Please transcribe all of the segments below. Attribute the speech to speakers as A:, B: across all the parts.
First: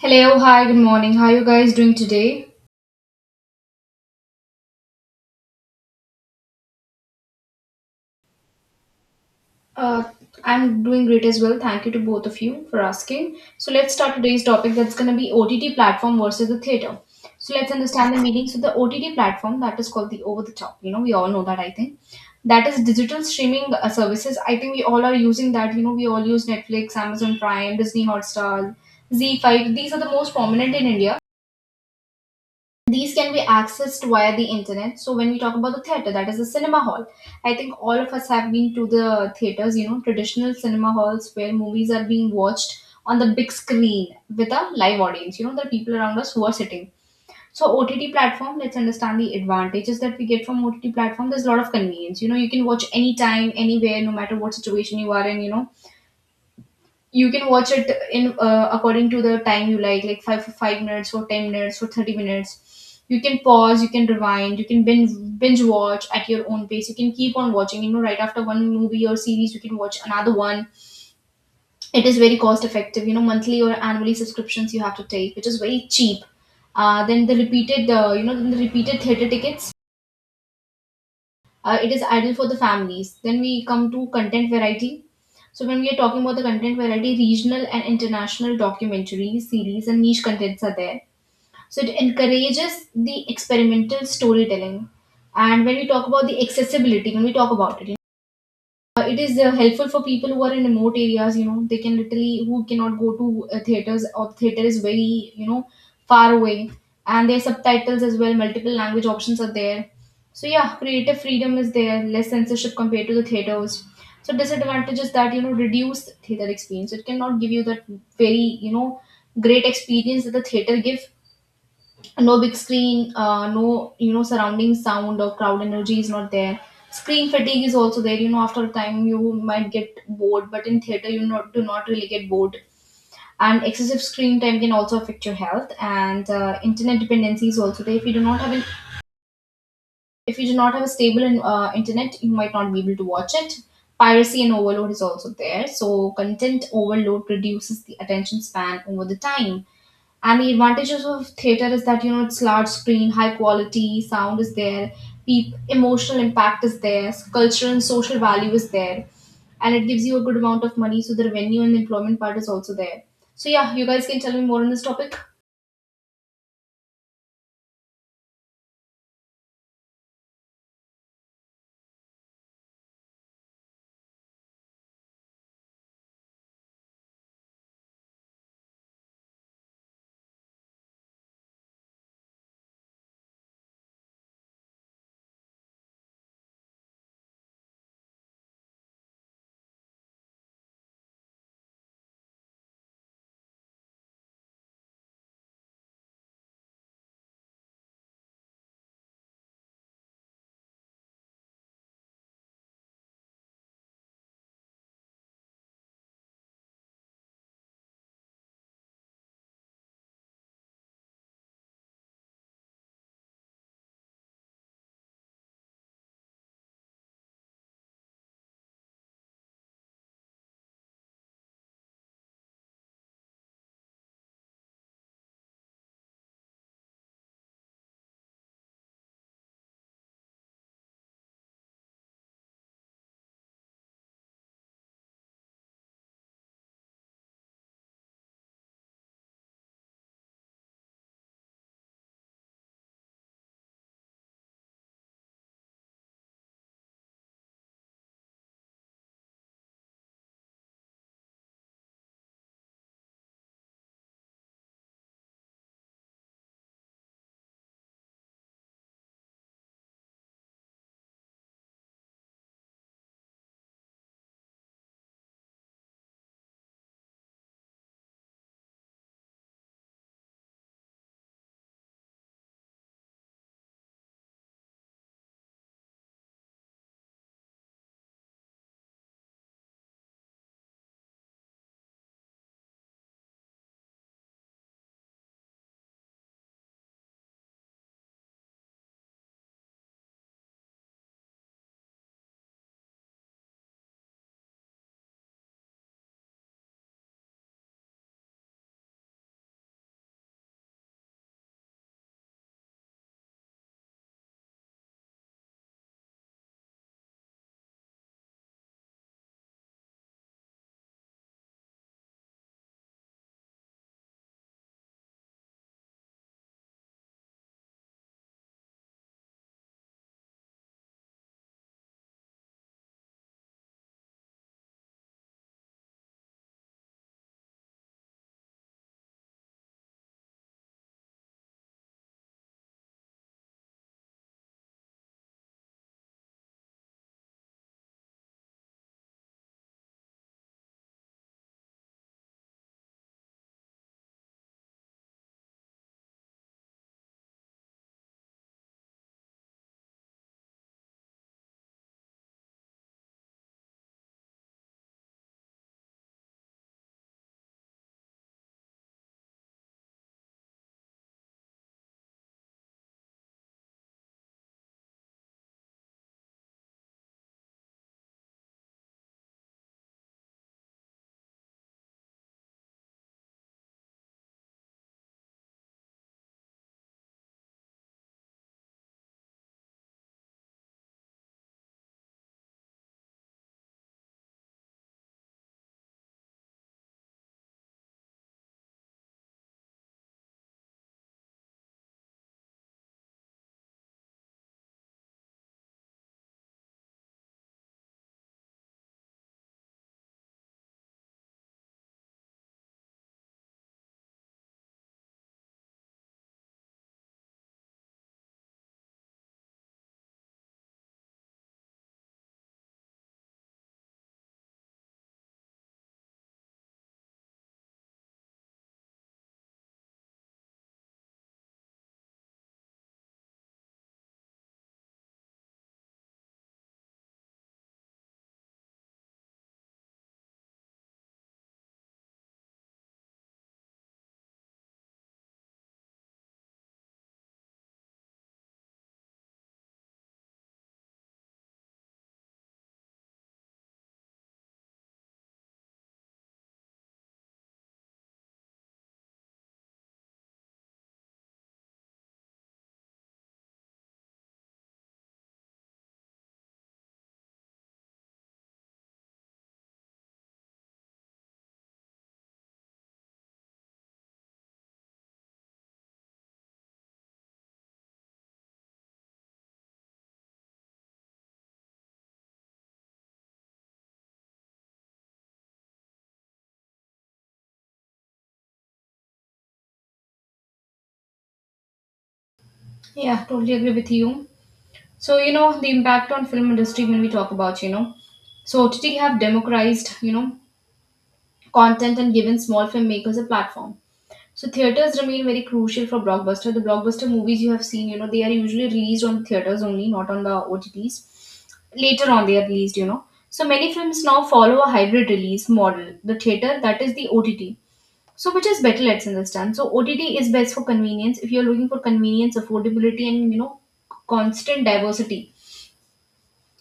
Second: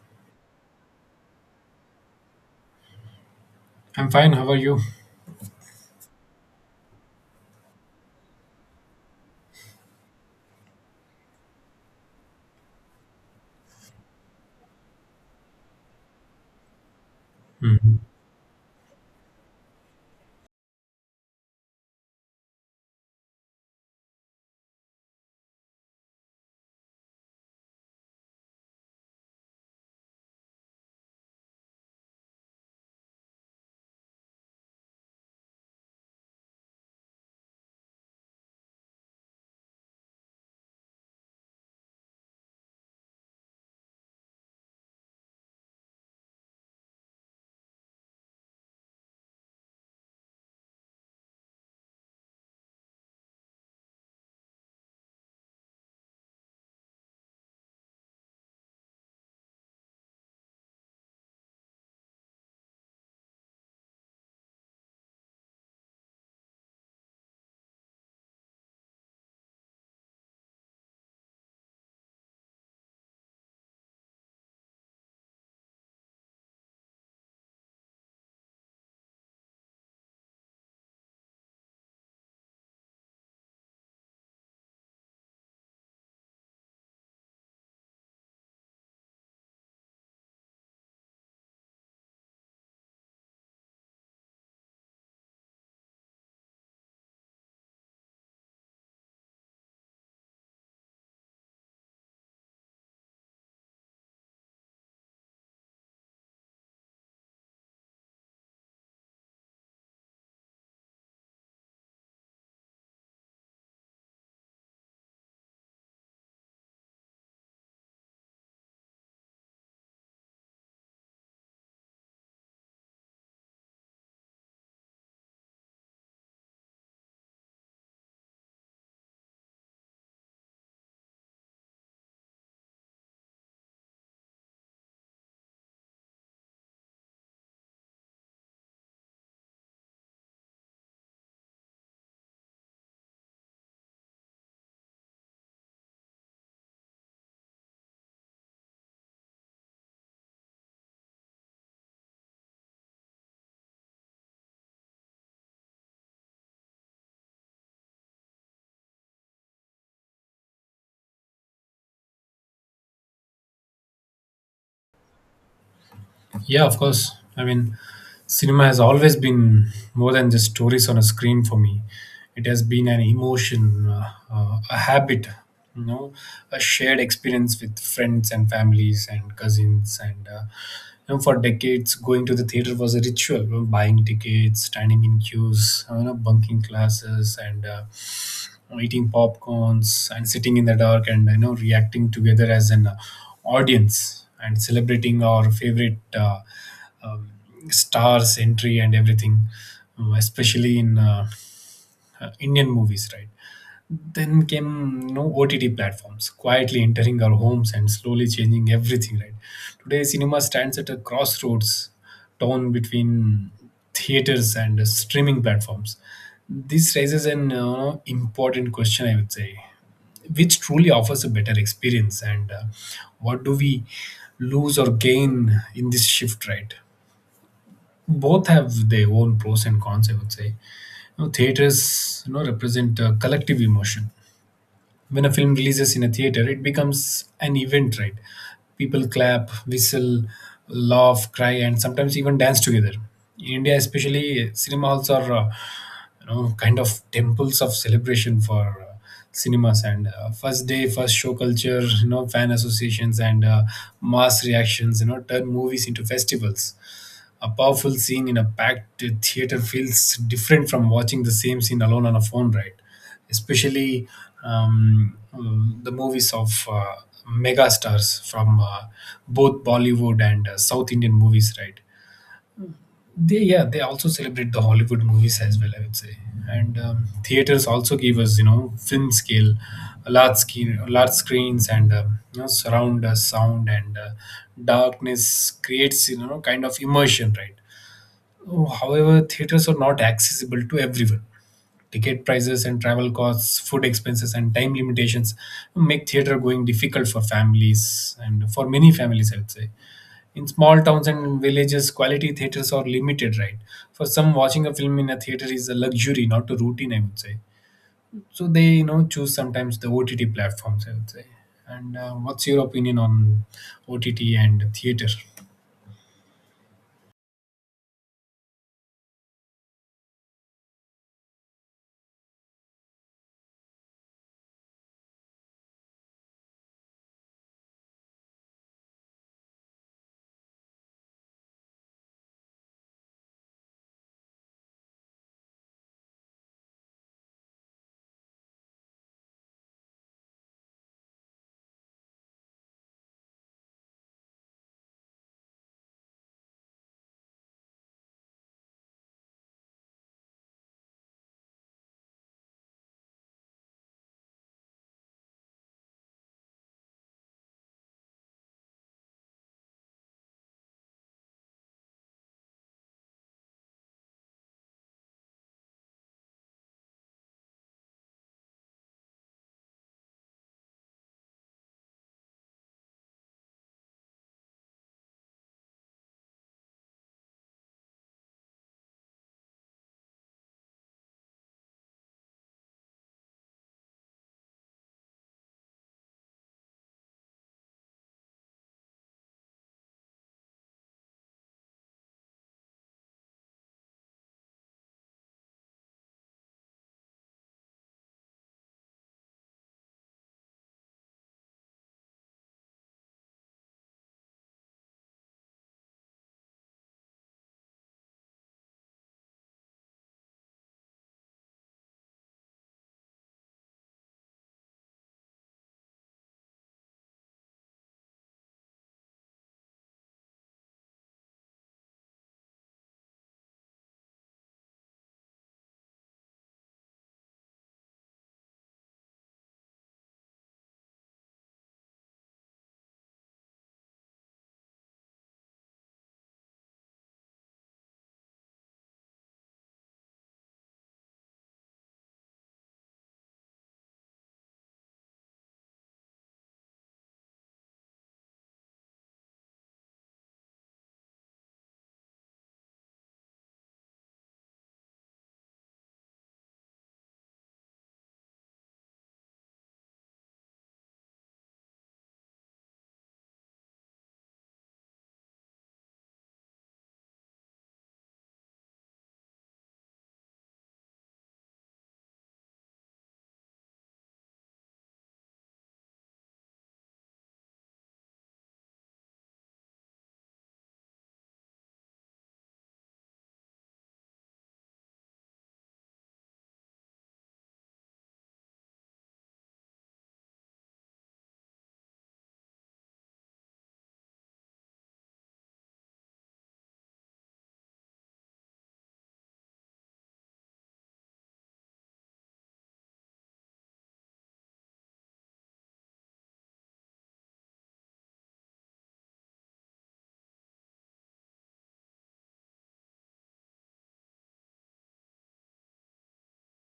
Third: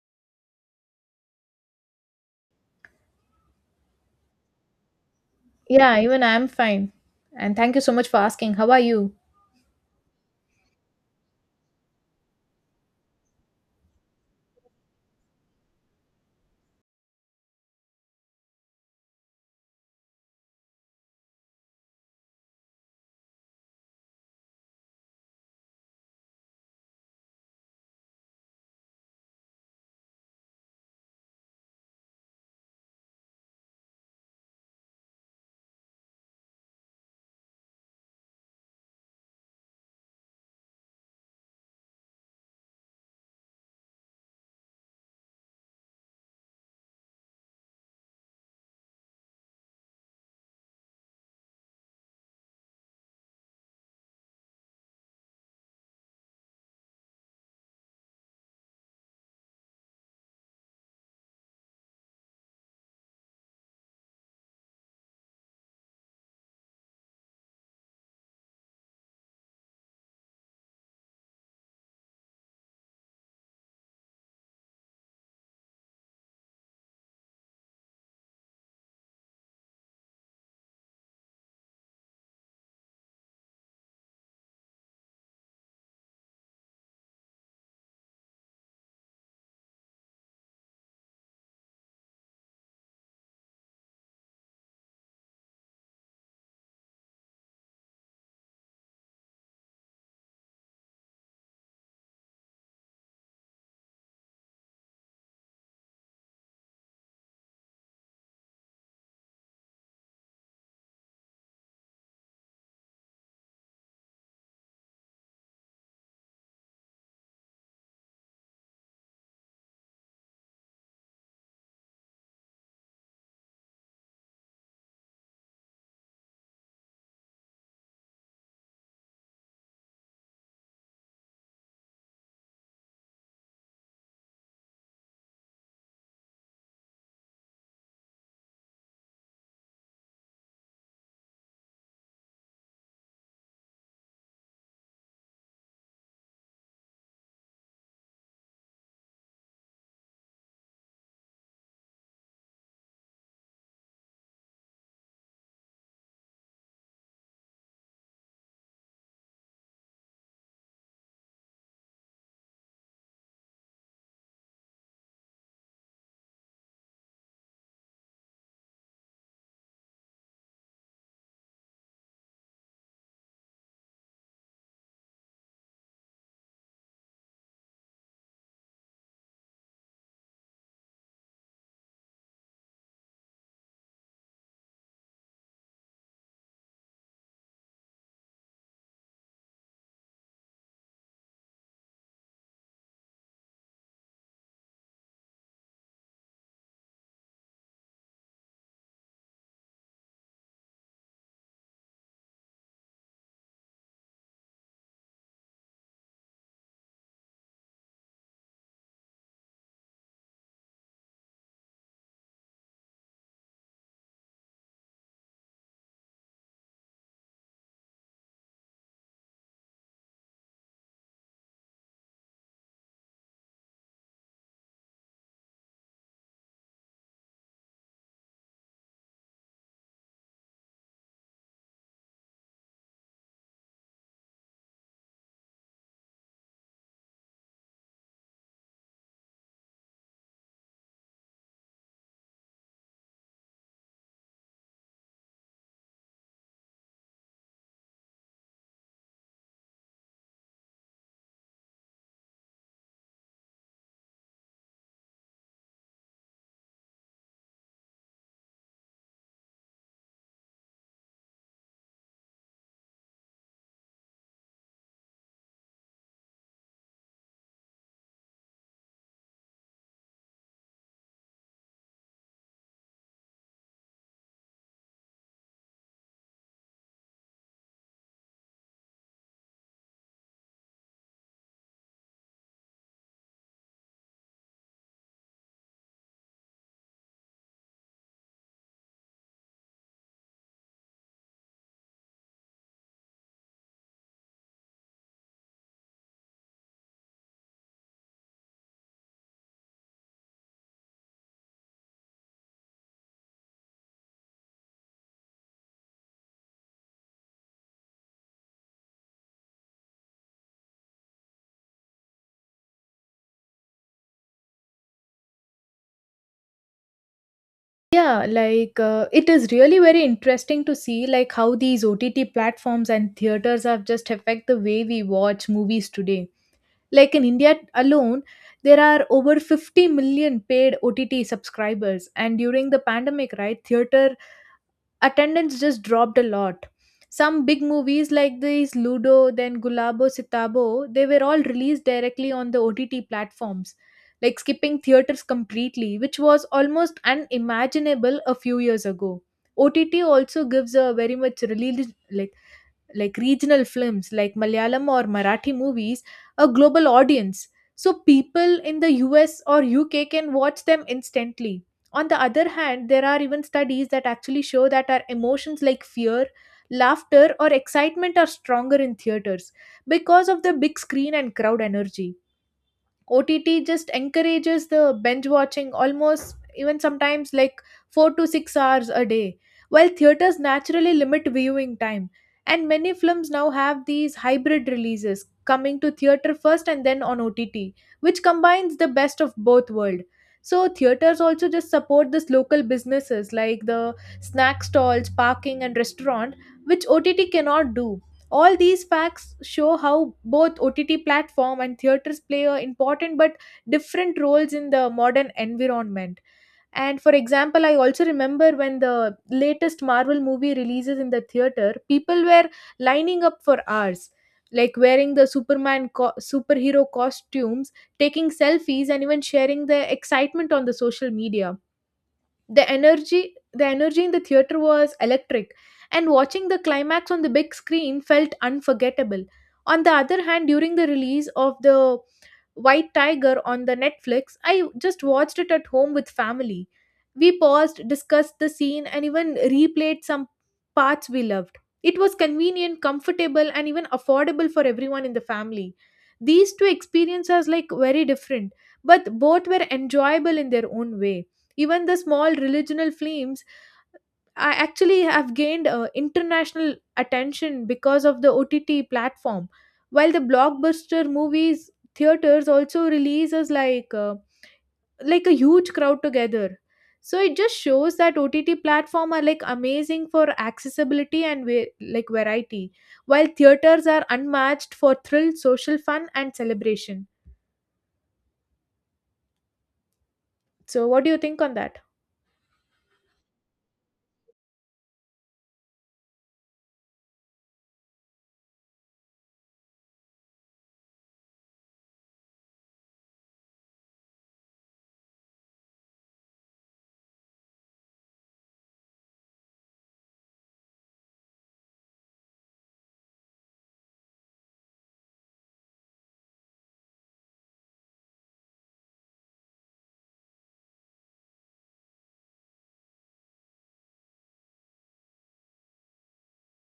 A: Hello, hi, good morning. How are you guys doing today?
B: I'm fine. How are you?
C: Yeah, even I'm fine. And thank you so much for asking. How are you?
A: Uh, I'm doing great as well. Thank you to both of you for asking. So let's start today's topic that's going to be OTT platform versus the theater. So let's
B: Mhm.
A: understand the meaning. So the OTT platform that is called the over the top. You know, we all know that I think that is digital streaming services. I think we all are using that. You know, we all use Netflix, Amazon Prime, Disney Hotstar, Z5. These are the most prominent in India. These can be accessed via the internet. So when we talk about the theater, that is the cinema hall. I think all of us have been to the theaters, you know, traditional cinema halls where movies are being watched on the big screen with a live audience, you know, the people around us who are sitting. So OTT platform, let's understand the advantages that we get from OTT platform. There's a lot of convenience, you know. You can watch anytime anywhere no matter what situation you are in, you know. You can watch it in according to the time you like 5 for 5 minutes or 10 minutes or 30 minutes. You can pause, you can rewind, you can binge watch at your own pace. You can keep on watching, you know, right after one movie or series you can watch another one. It is very cost effective, you know, monthly or annually subscriptions you have to take, which is very cheap. Then the repeated theater tickets. It is ideal for the families. Then we come to content variety. So when we are talking about the content variety, regional and international documentaries, series, and niche contents are there. So it encourages the experimental storytelling. And when we talk about the accessibility, when we talk about it, it is helpful for people who are in remote areas, you know. They can literally, who cannot go to theaters, or theater is very, you know, far away. And their subtitles as well, multiple language options are there. So yeah, creative freedom is there, less censorship compared to the theaters. So disadvantage is that, you know, reduced theater experience, it cannot give you that very, you know, great experience that the theater give. No big screen, no, you know, surrounding sound or crowd energy is not there. Screen fatigue is also there, you know, after a time you might get bored, but in theater you not do not really get bored. And excessive screen time can also affect your health, and internet dependency is also there. If you do not have a stable internet, you might not be able to watch it. Piracy and overload is also there, so content overload reduces the attention span over the time. And the advantages of theater is that, you know, it's large screen, high quality sound is there, peop emotional impact is there, cultural and social value is there, and it gives you a good amount of money. So the revenue and employment part is also there. So yeah, you guys can tell me more on this topic.
B: Yeah, of course. I mean, cinema has always been more than just stories on a screen for me. It has been an emotion, a habit, you know, a shared experience with friends and families and cousins. And you know, for decades, going to the theater was a ritual. You know, buying tickets, standing in queues, you know, bunking classes, and eating popcorns and sitting in the dark and you know reacting together as an audience and celebrating our favorite um, stars entry and everything, especially in indian movies, right? Then came no OTT platforms, quietly entering our homes and slowly changing everything, right? Today, cinema stands at a crossroads, torn between theaters and streaming platforms. This raises an important question, I would say, which truly offers a better experience, and what do we lose or gain in this shift, right? Both have their own pros and cons, I would say. You know, theaters, you know, represent collective emotion. When a film releases in a theater, it becomes an event, right? People clap, whistle, laugh, cry, and sometimes even dance together. In India, especially, cinema halls are, you know, kind of temples of celebration for cinemas. And first day, first show culture, you know, fan associations, and mass reactions, you know, turn movies into festivals. A powerful scene in a packed theater feels different from watching the same scene alone on a phone, right? Especially the movies of mega stars from both Bollywood and South Indian movies, right? They, yeah, they also celebrate the Hollywood movies as well, I would say. And theaters also give us, you know, film scale, large screens, and you know, surround sound, and darkness creates, you know, kind of immersion, right? Oh, however, theaters are not accessible to everyone. Ticket prices and travel costs, food expenses, and time limitations make theater going difficult for families, and for many families, I'd say. In small towns and villages, quality theaters are limited, right? For some, watching a film in a theater is a luxury, not a routine, I would say. So they, you know, choose sometimes the OTT platforms, I would say. And what's your opinion on OTT and theater?
C: Yeah, it is really very interesting to see like how these OTT platforms and theaters have just affect the way we watch movies today. Like in India alone, there are over 50 million paid OTT subscribers and during the pandemic, right, theater attendance just dropped a lot. Some big movies like these Ludo, then Gulabo Sitabo, they were all released directly on the OTT platforms, like skipping theaters completely, which was almost unimaginable a few years ago. OTT also gives a very much like regional films like Malayalam or Marathi movies a global audience. So people in the US or UK can watch them instantly. On the other hand, there are even studies that actually show that our emotions like fear, laughter, or excitement are stronger in theaters because of the big screen and crowd energy. OTT just encourages the binge watching almost even sometimes like 4 to 6 hours a day, while theaters naturally limit viewing time. And many films now have these hybrid releases coming to theater first and then on OTT, which combines the best of both worlds. So theaters also just support this local businesses like the snack stalls, parking and restaurant which OTT cannot do. All these facts show how both OTT platform and theaters play a important but different roles in the modern environment. And for example, I also remember when the latest Marvel movie releases in the theater, people were lining up for hours, like wearing the superhero costumes, taking selfies, and even sharing their excitement on the social media. The energy in the theater was electric, and watching the climax on the big screen felt unforgettable. On the other hand, during the release of the White Tiger on the Netflix, I just watched it at home with family. We paused, discussed the scene, and even replayed some parts we loved. It was convenient, comfortable, and even affordable for everyone in the family. These two experiences like very different, but both were enjoyable in their own way. Even the small religional films I actually have gained international attention because of the OTT platform. While the blockbuster movies, theaters also releases like a huge crowd together. So it just shows that OTT platform are like amazing for accessibility and like variety, while theaters are unmatched for thrill, social fun, and celebration. So what do you think on that?
A: Yeah, totally agree with you. So you know the impact on film industry when we talk about, you know, so OTT have democratized, you know, content and given small filmmakers a platform. So theaters remain very crucial for blockbuster. The blockbuster movies you have seen, you know, they are usually released on theaters only, not on the OTTs. Later on, they are released, you know. So many films now follow a hybrid release model. The theater, that is the OTT. So which is better, let's understand. So OTT is best for convenience. If you're looking for convenience, affordability, and, you know, constant diversity,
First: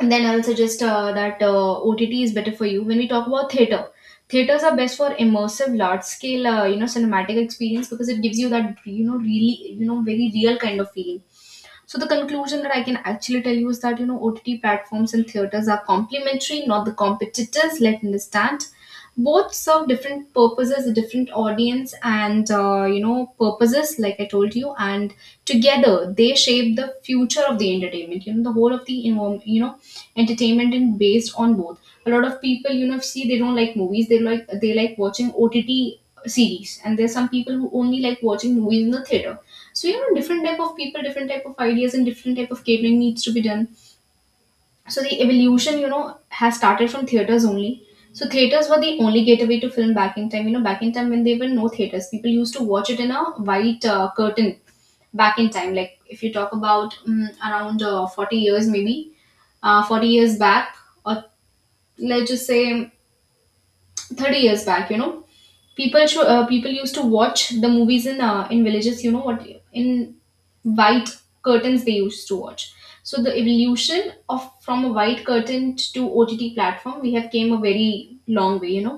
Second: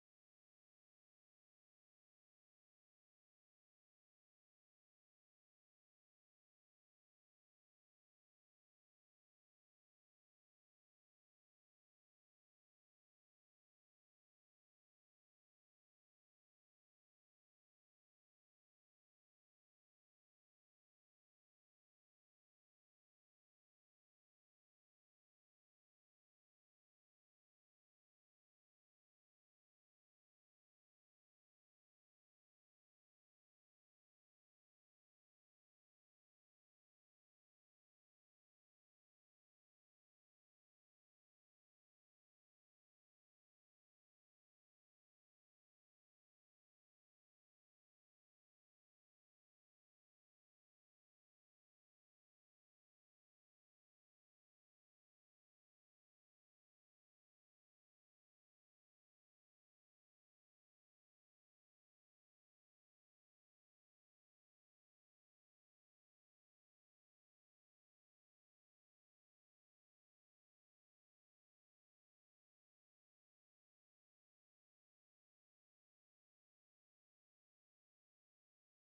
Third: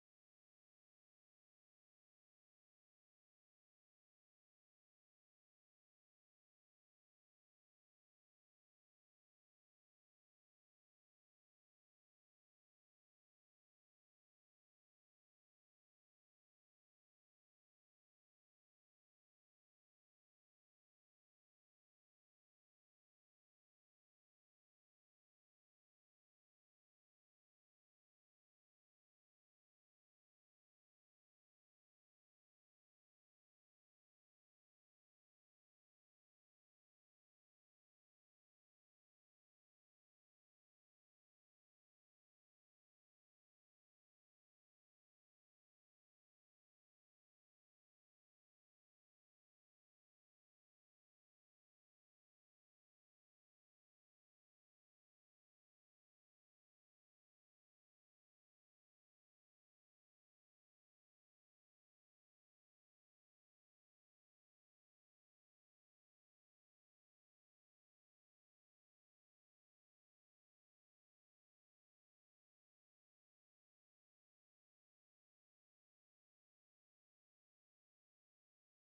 A: and then I'll suggest that OTT is better for you. When we talk about theater, theaters are best for immersive, large-scale, you know, cinematic experience because it gives you that, you know, really, you know, very real kind of feeling. So the conclusion that I can actually tell you is that, you know, OTT platforms and theaters are complementary, not the competitors. Let understand. Both serve different purposes, a different audience, and you know, purposes, like I told you. And together, they shape the future of the entertainment. You know the whole of the, you know, entertainment and based on both. A lot of people, you know, see they don't like movies. They like watching OTT series, and there's some people who only like watching movies in the theater. So, you know, different type of people, different type of ideas, and different type of catering needs to be done. So the evolution, you know, has started from theaters only. So theaters were the only gateway to film back in time. You know, back in time when there were no theaters, people used to watch it in a white curtain. Back in time, like if you talk about around 40 years maybe, 40 years back, or let's just say 30 years back, you know, people used to watch the movies in villages, you know what, in white curtains they used to watch. So the evolution of from a white curtain to OTT platform, we have came a very long way, you know.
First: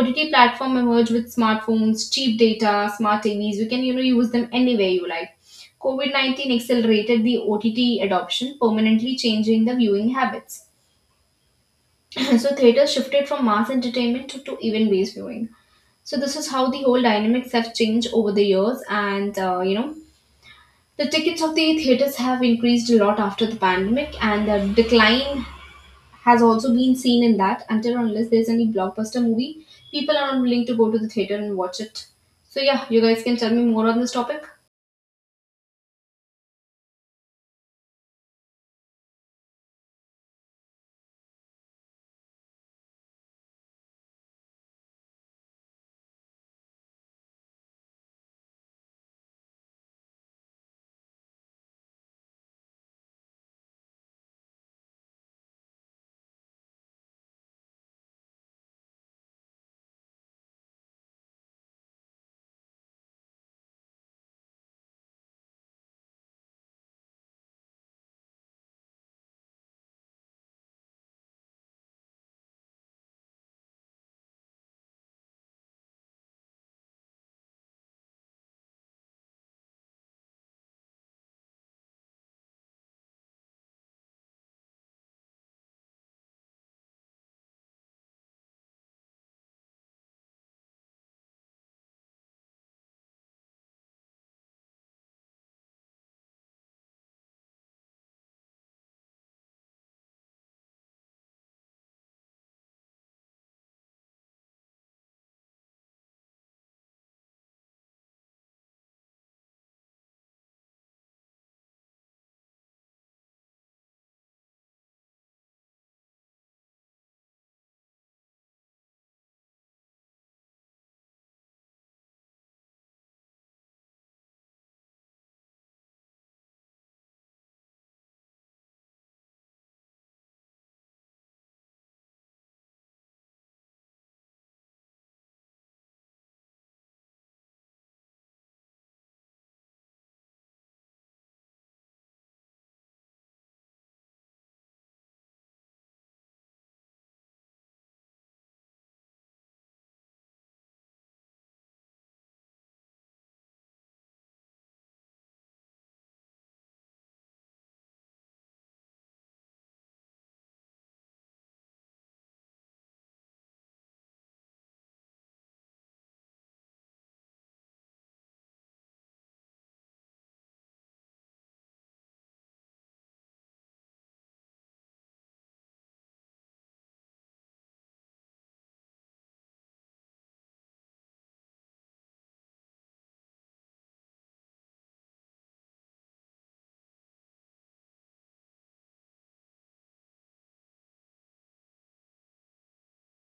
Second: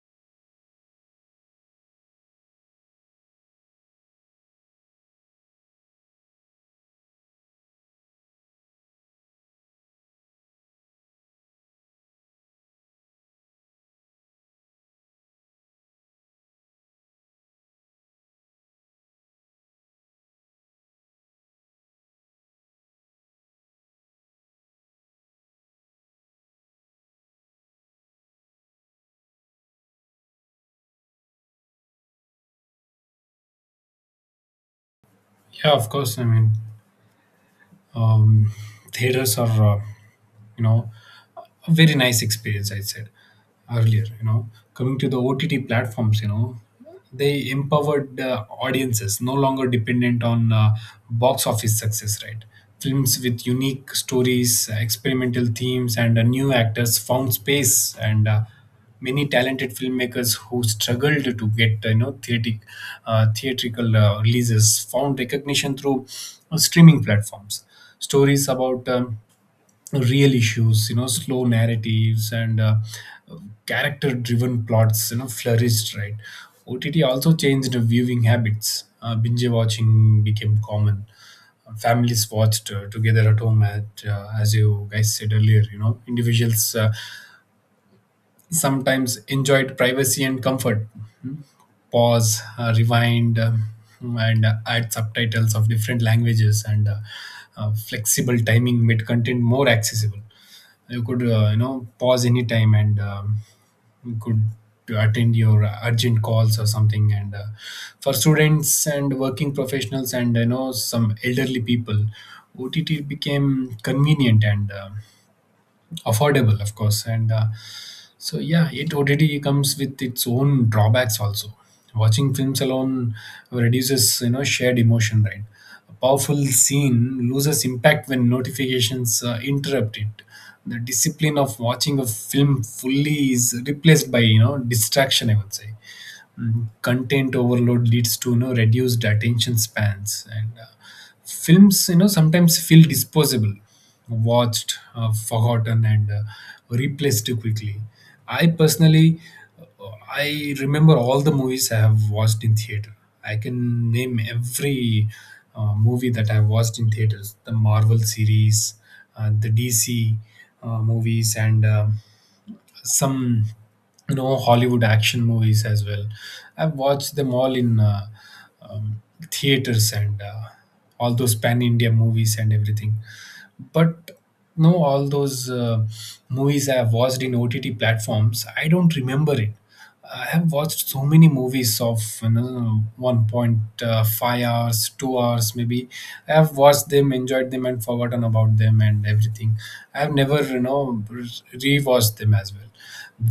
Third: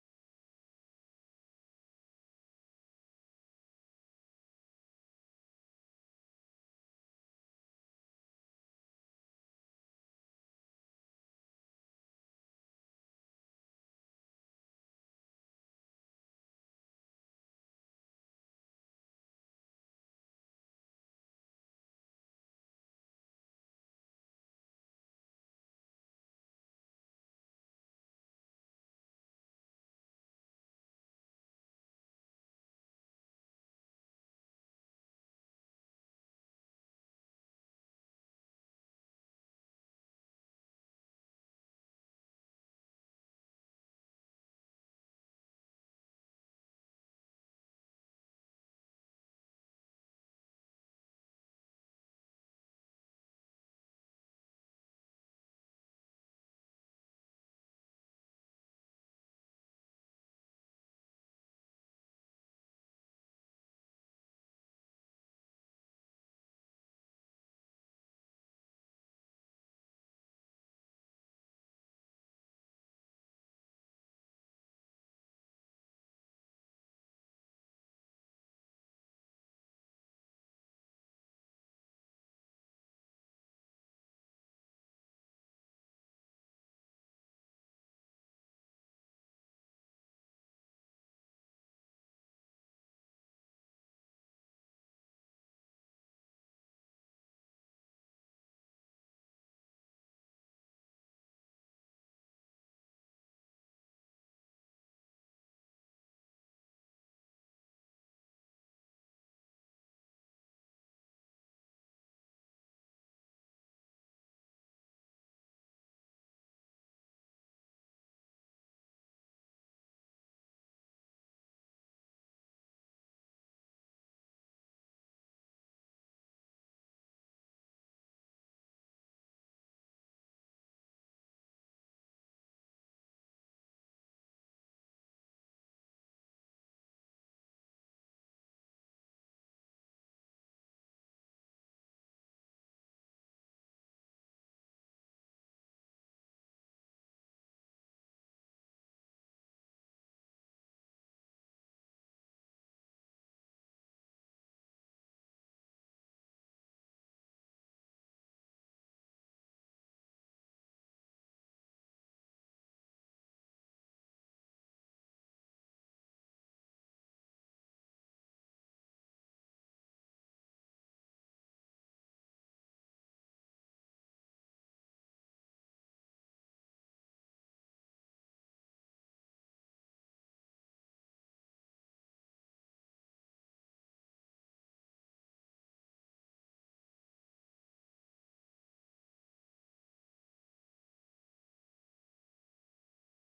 A: OTT platform emerged with smartphones, cheap data, smart TVs. You can, you know, use them anywhere you like. COVID-19 accelerated the OTT adoption, permanently changing the viewing habits. So theaters shifted from mass entertainment to event based viewing. So this is how the whole dynamics have changed over the years, and you know, the tickets of the theaters have increased a lot after the pandemic, and the decline has also been seen in that. Until or unless there's any blockbuster movie, people are not willing to go to the theater and watch it. So yeah, you guys can tell me more on this topic.
B: Yeah, of course. I mean, um, theaters are, you know, a very nice experience, I said earlier. You know, coming to the OTT platforms, you know, they empowered audiences, no longer dependent on box office success, right? Films with unique stories, experimental themes, and new actors found space, and many talented filmmakers who struggled to get you know, theatrical releases found recognition through streaming platforms. Stories about real issues, you know, slow narratives, and character driven plots, you know, flourished, right? OTT also changed the viewing habits. Binge watching became common. Families watched together at home. At as you guys said earlier, you know, individuals sometimes enjoyed privacy and comfort. Pause, rewind, and add subtitles of different languages, and flexible timing made content more accessible. You could, you know, pause any time, and you could attend your urgent calls or something, and for students and working professionals and you know, some elderly people, OTT became convenient and affordable, of course. And so yeah, it already comes with its own drawbacks also. Watching films alone reduces, you know, shared emotion, right? A powerful scene loses impact when notifications interrupt it. The discipline of watching a film fully is replaced by, you know, distraction, I would say. Mm, content overload leads to, you know, reduced attention spans, and films, you know, sometimes feel disposable, watched, forgotten, and replaced too quickly. I personally, uh, I remember all the movies I have watched in theater. I can name every movie that I watched in theaters: the Marvel series, the DC movies, and some, you know, Hollywood action movies as well. I've watched them all in um, theaters, and all those pan India movies and everything. But no, all those movies I have watched in OTT platforms, I don't remember it. I have watched so many movies of, you know, 1.5 hours, 2 hours maybe. I have watched them, enjoyed them, and forgotten about them and everything. I have never, you know, rewatched them as well.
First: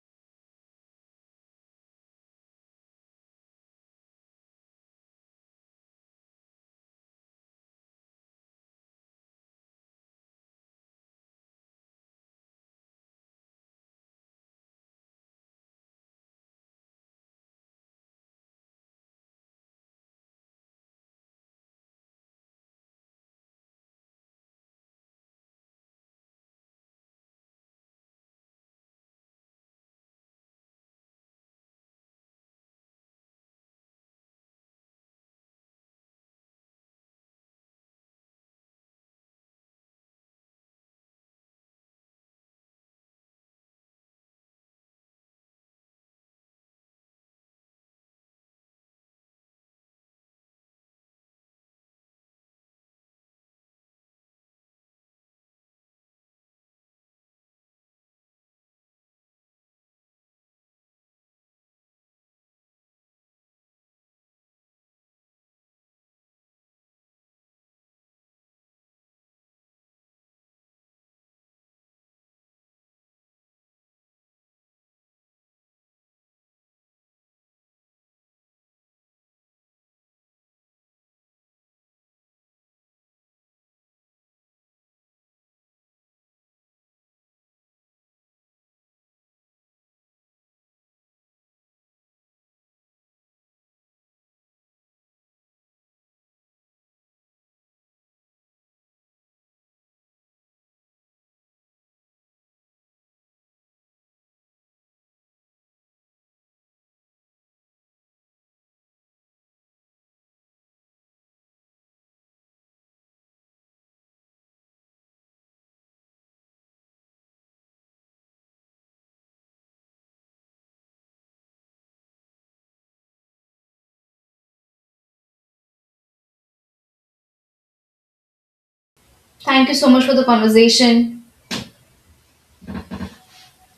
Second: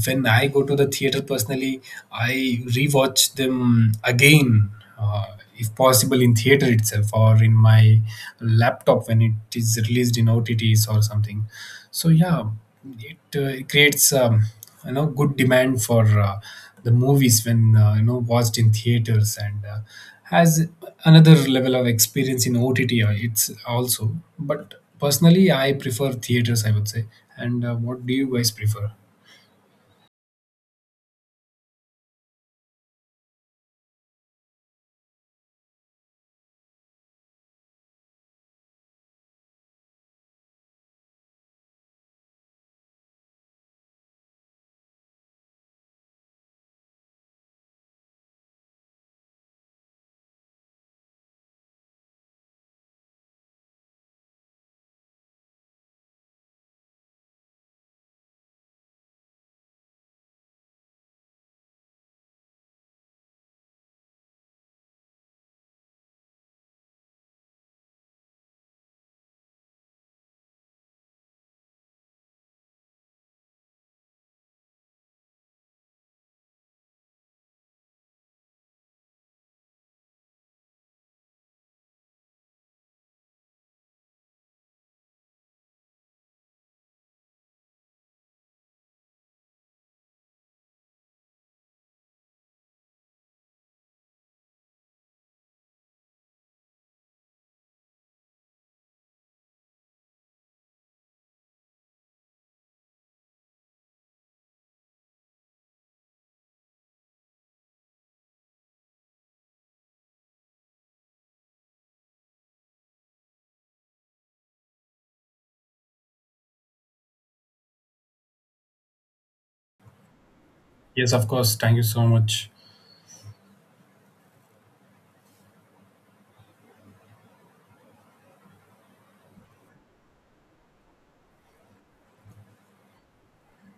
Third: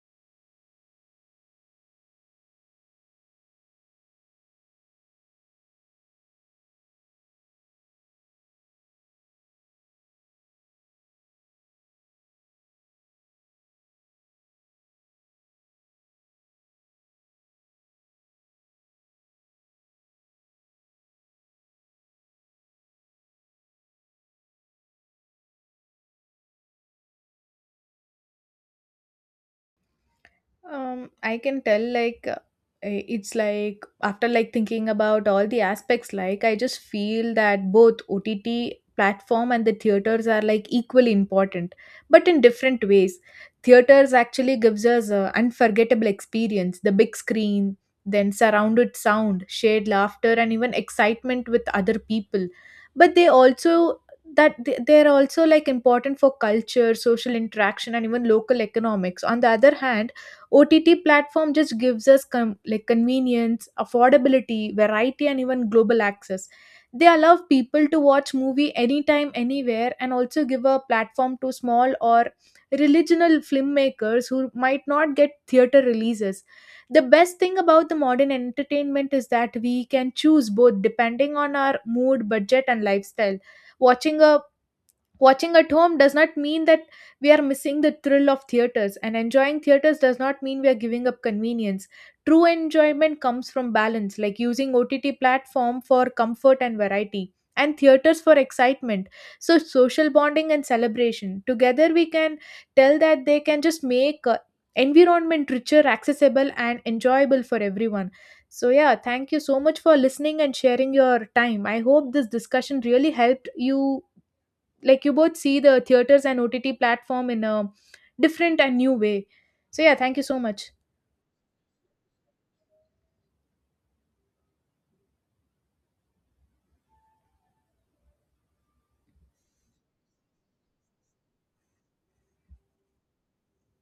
B: When I go to the theater personally, I rewatch them again, uh, if possible, in theater itself or in my laptop when it is released in OTTs or something. So yeah, it, creates you know, good demand for the movies when, you know, watched in theaters, and has another level of experience in OTT. It's also, but personally, I prefer theaters, I would say. And what do you guys prefer?
C: I can tell it's like after like thinking about all the aspects, like I just feel that both OTT platform and the theaters are like equally important, but in different ways. Theaters actually gives us a unforgettable experience, the big screen, then surrounded sound, shared laughter, and even excitement with other people. But they also they're also like important for culture, social interaction, and even local economics. On the other hand, OTT platform just gives us like convenience, affordability, variety, and even global access. They allow people to watch movie anytime, anywhere, and also give a platform to small or regional filmmakers who might not get theater releases. The best thing about the modern entertainment is that we can choose both depending on our mood, budget, and lifestyle. watching a Watching at home does not mean that we are missing the thrill of theaters, and enjoying theaters does not mean we are giving up convenience. True enjoyment comes from balance, like using OTT platform for comfort and variety, and theaters for excitement. So social bonding and celebration together, we can tell that they can just make environment richer, accessible, and enjoyable for everyone. So yeah, thank you so much for listening and sharing your time. I hope this discussion really helped you, like you both see the theaters and OTT platform in a different and new way. So yeah, thank you so much.
B: Yes, of course. Thank you so much.
A: Thank you so much for the conversation.